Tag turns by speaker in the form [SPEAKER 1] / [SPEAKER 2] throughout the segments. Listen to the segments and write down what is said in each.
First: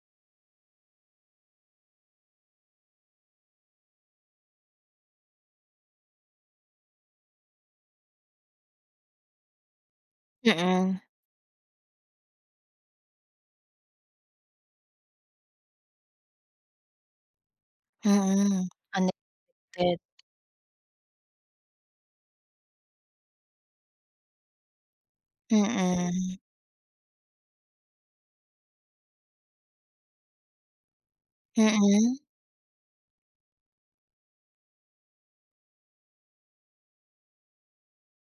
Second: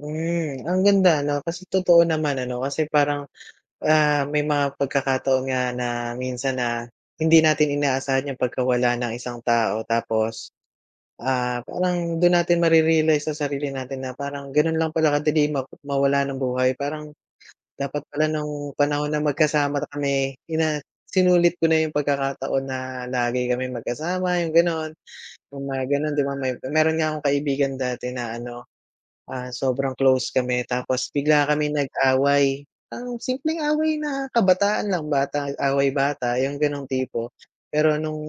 [SPEAKER 1] Hmm. Ang ganda, 'no, kasi totoo naman, ano, kasi parang, ah, may mga pagkakataon nga na minsan na hindi natin inaasahan 'yong pagkawala ng isang tao. Tapos,
[SPEAKER 2] Mm.
[SPEAKER 1] ah, parang do'n natin marerealize sa sarili natin na parang gano'n lang pala kadali ma mawala ng buhay. Parang dapat pala
[SPEAKER 2] Mm,
[SPEAKER 1] no'ng panahon na magkasama na
[SPEAKER 2] unexpected.
[SPEAKER 1] kami ina sinulit ko na 'yong pagkakataon na lagi kaming magkasama 'yong gano'n. 'Yong mga gano'n, 'di ba.
[SPEAKER 2] Mm.
[SPEAKER 1] May mayro'n nga akong kaibigan dati na ano, ah, sobrang close kami. Tapos bigla kami
[SPEAKER 2] Mm.
[SPEAKER 1] nag-away, um, simpleng away na kabataan lang, bata away-bata 'yong gano'ng tipo. Pero no'ng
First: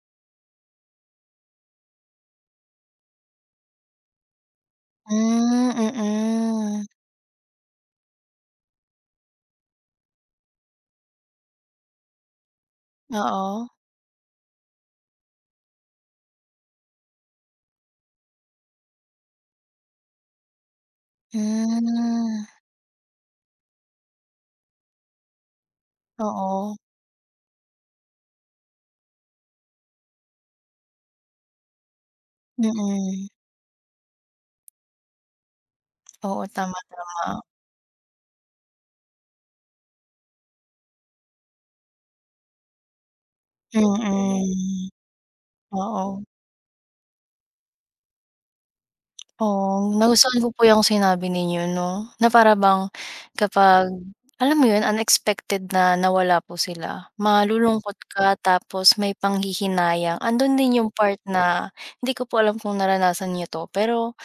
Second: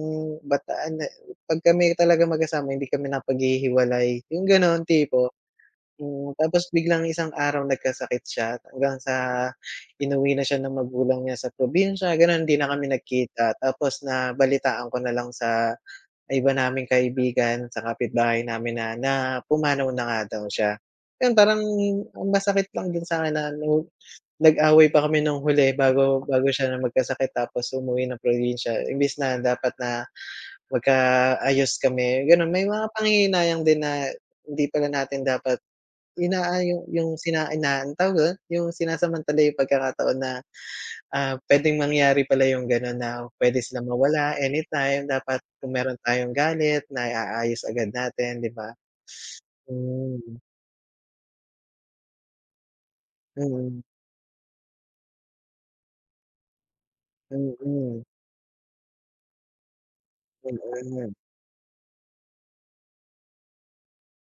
[SPEAKER 1] bataan na 'pag kami talaga magkasama hindi kami napaghihiwalay, 'yong gano'n tipo.
[SPEAKER 2] Hmm,
[SPEAKER 1] Hmm. Tapos
[SPEAKER 2] mm.
[SPEAKER 1] biglang isang araw nagkasakit siya hanggang sa inuwi na siya ng magulang niya sa probinsya, gano'n. Hindi na kami nagkita.
[SPEAKER 2] Oo.
[SPEAKER 1] Tapos nabalitaan ko na lang sa sa iba naming kaibigan, sa kapit-bahay namin na na pumanaw na nga daw siya. 'Yon parang ang
[SPEAKER 2] Hmm.
[SPEAKER 1] masakit lang din sa'kin na, ano, nag-away pa kami no'ng huli bago bago siya
[SPEAKER 2] Oo.
[SPEAKER 1] na magkasakit tapos umuwi ng probinsya. Imbes na dapat na magkaayos kami, gano'n. May mga
[SPEAKER 2] Mm.
[SPEAKER 1] panghihinayang din na, hindi pala natin dapat
[SPEAKER 2] Oo, tama,
[SPEAKER 1] inaayo 'yong
[SPEAKER 2] tama.
[SPEAKER 1] sina inaa tawag mo do'n? 'Yong sinasamantala 'yong pagkakataon na, ah, puwedeng mangyari pala 'yong gano'n na puwede silang mawala
[SPEAKER 2] Mm.
[SPEAKER 1] anytime. Dapat kung mayro'n
[SPEAKER 2] Oo.
[SPEAKER 1] tayong galit, naiaayos agad natin, 'di ba?
[SPEAKER 2] Oh,
[SPEAKER 1] Hmm.
[SPEAKER 2] nagustuhan ko po 'yong sinabi ninyo, 'no, na para bang
[SPEAKER 1] Mm.
[SPEAKER 2] kapag alam mo 'yon unexpected na nawala po sila, malulungkot
[SPEAKER 1] Mm.
[SPEAKER 2] ka tapos may panghihinayang. Ando'n din 'yong
[SPEAKER 1] Mm.
[SPEAKER 2] part na hindi ko po alam kung naranasan niya 'to pero,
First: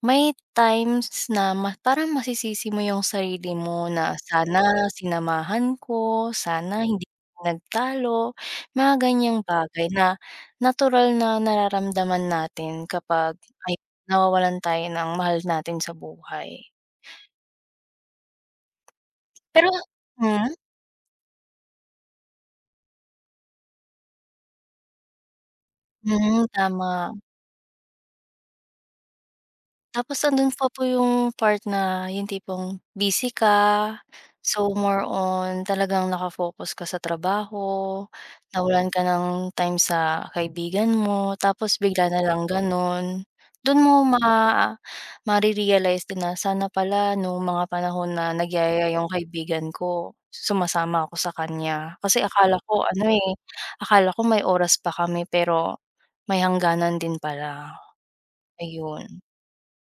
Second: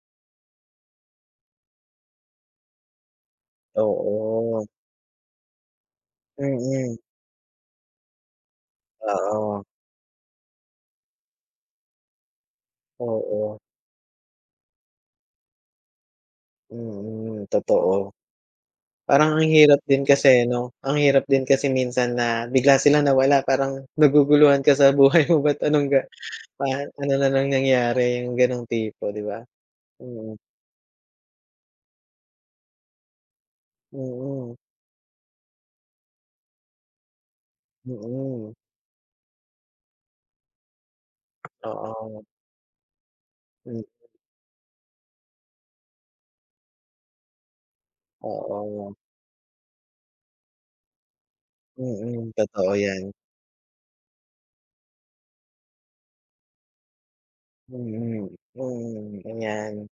[SPEAKER 2] may times na ma parang masisisi mo 'yong sarili mo na
[SPEAKER 1] Oo.
[SPEAKER 2] sana sinamahan ko, sana
[SPEAKER 1] Mm.
[SPEAKER 2] hindi nagtalo, mga ganiyang
[SPEAKER 1] Oo.
[SPEAKER 2] bagay na, natural na nararamdaman natin kapag,
[SPEAKER 1] Oo.
[SPEAKER 2] ayon, nawawalan tayo ng mahal natin sa buhay.
[SPEAKER 1] Mm, totoo. Parang ang
[SPEAKER 2] Pero
[SPEAKER 1] hirap din kasi,
[SPEAKER 2] hmm?
[SPEAKER 1] 'no? Ang hirap din kasi minsan na bigla sila nawala parang naguguluhan ka sa buhay mo ba't anong ga
[SPEAKER 2] Hmm.
[SPEAKER 1] pa ano
[SPEAKER 2] tama.
[SPEAKER 1] na nang nangyari, 'yong gano'ng tipo, 'di ba,
[SPEAKER 2] Tapos
[SPEAKER 1] mm.
[SPEAKER 2] ando'n pa po 'yong part na 'yong tipong busy ka,
[SPEAKER 1] Mm.
[SPEAKER 2] so more on talagang naka-focus ka sa trabaho.
[SPEAKER 1] Mm.
[SPEAKER 2] Nawalan ka ng time sa kaibigan mo tapos bigla na
[SPEAKER 1] Oo.
[SPEAKER 2] lang gano'n. Do'n
[SPEAKER 1] Mm.
[SPEAKER 2] mo ma mare-realize din na, "Sana pala no'ng mga panahon na nagyayaya
[SPEAKER 1] Oo.
[SPEAKER 2] 'yong kaibigan ko sumasama ako sa kaniya. Kasi
[SPEAKER 1] Mm,
[SPEAKER 2] akala
[SPEAKER 1] totoo
[SPEAKER 2] ko ano,
[SPEAKER 1] 'yan.
[SPEAKER 2] eh, akala ko may oras pa kami pero may hangganan din pala."
[SPEAKER 1] Mm.
[SPEAKER 2] Ayun.
[SPEAKER 1] Mm, ayan.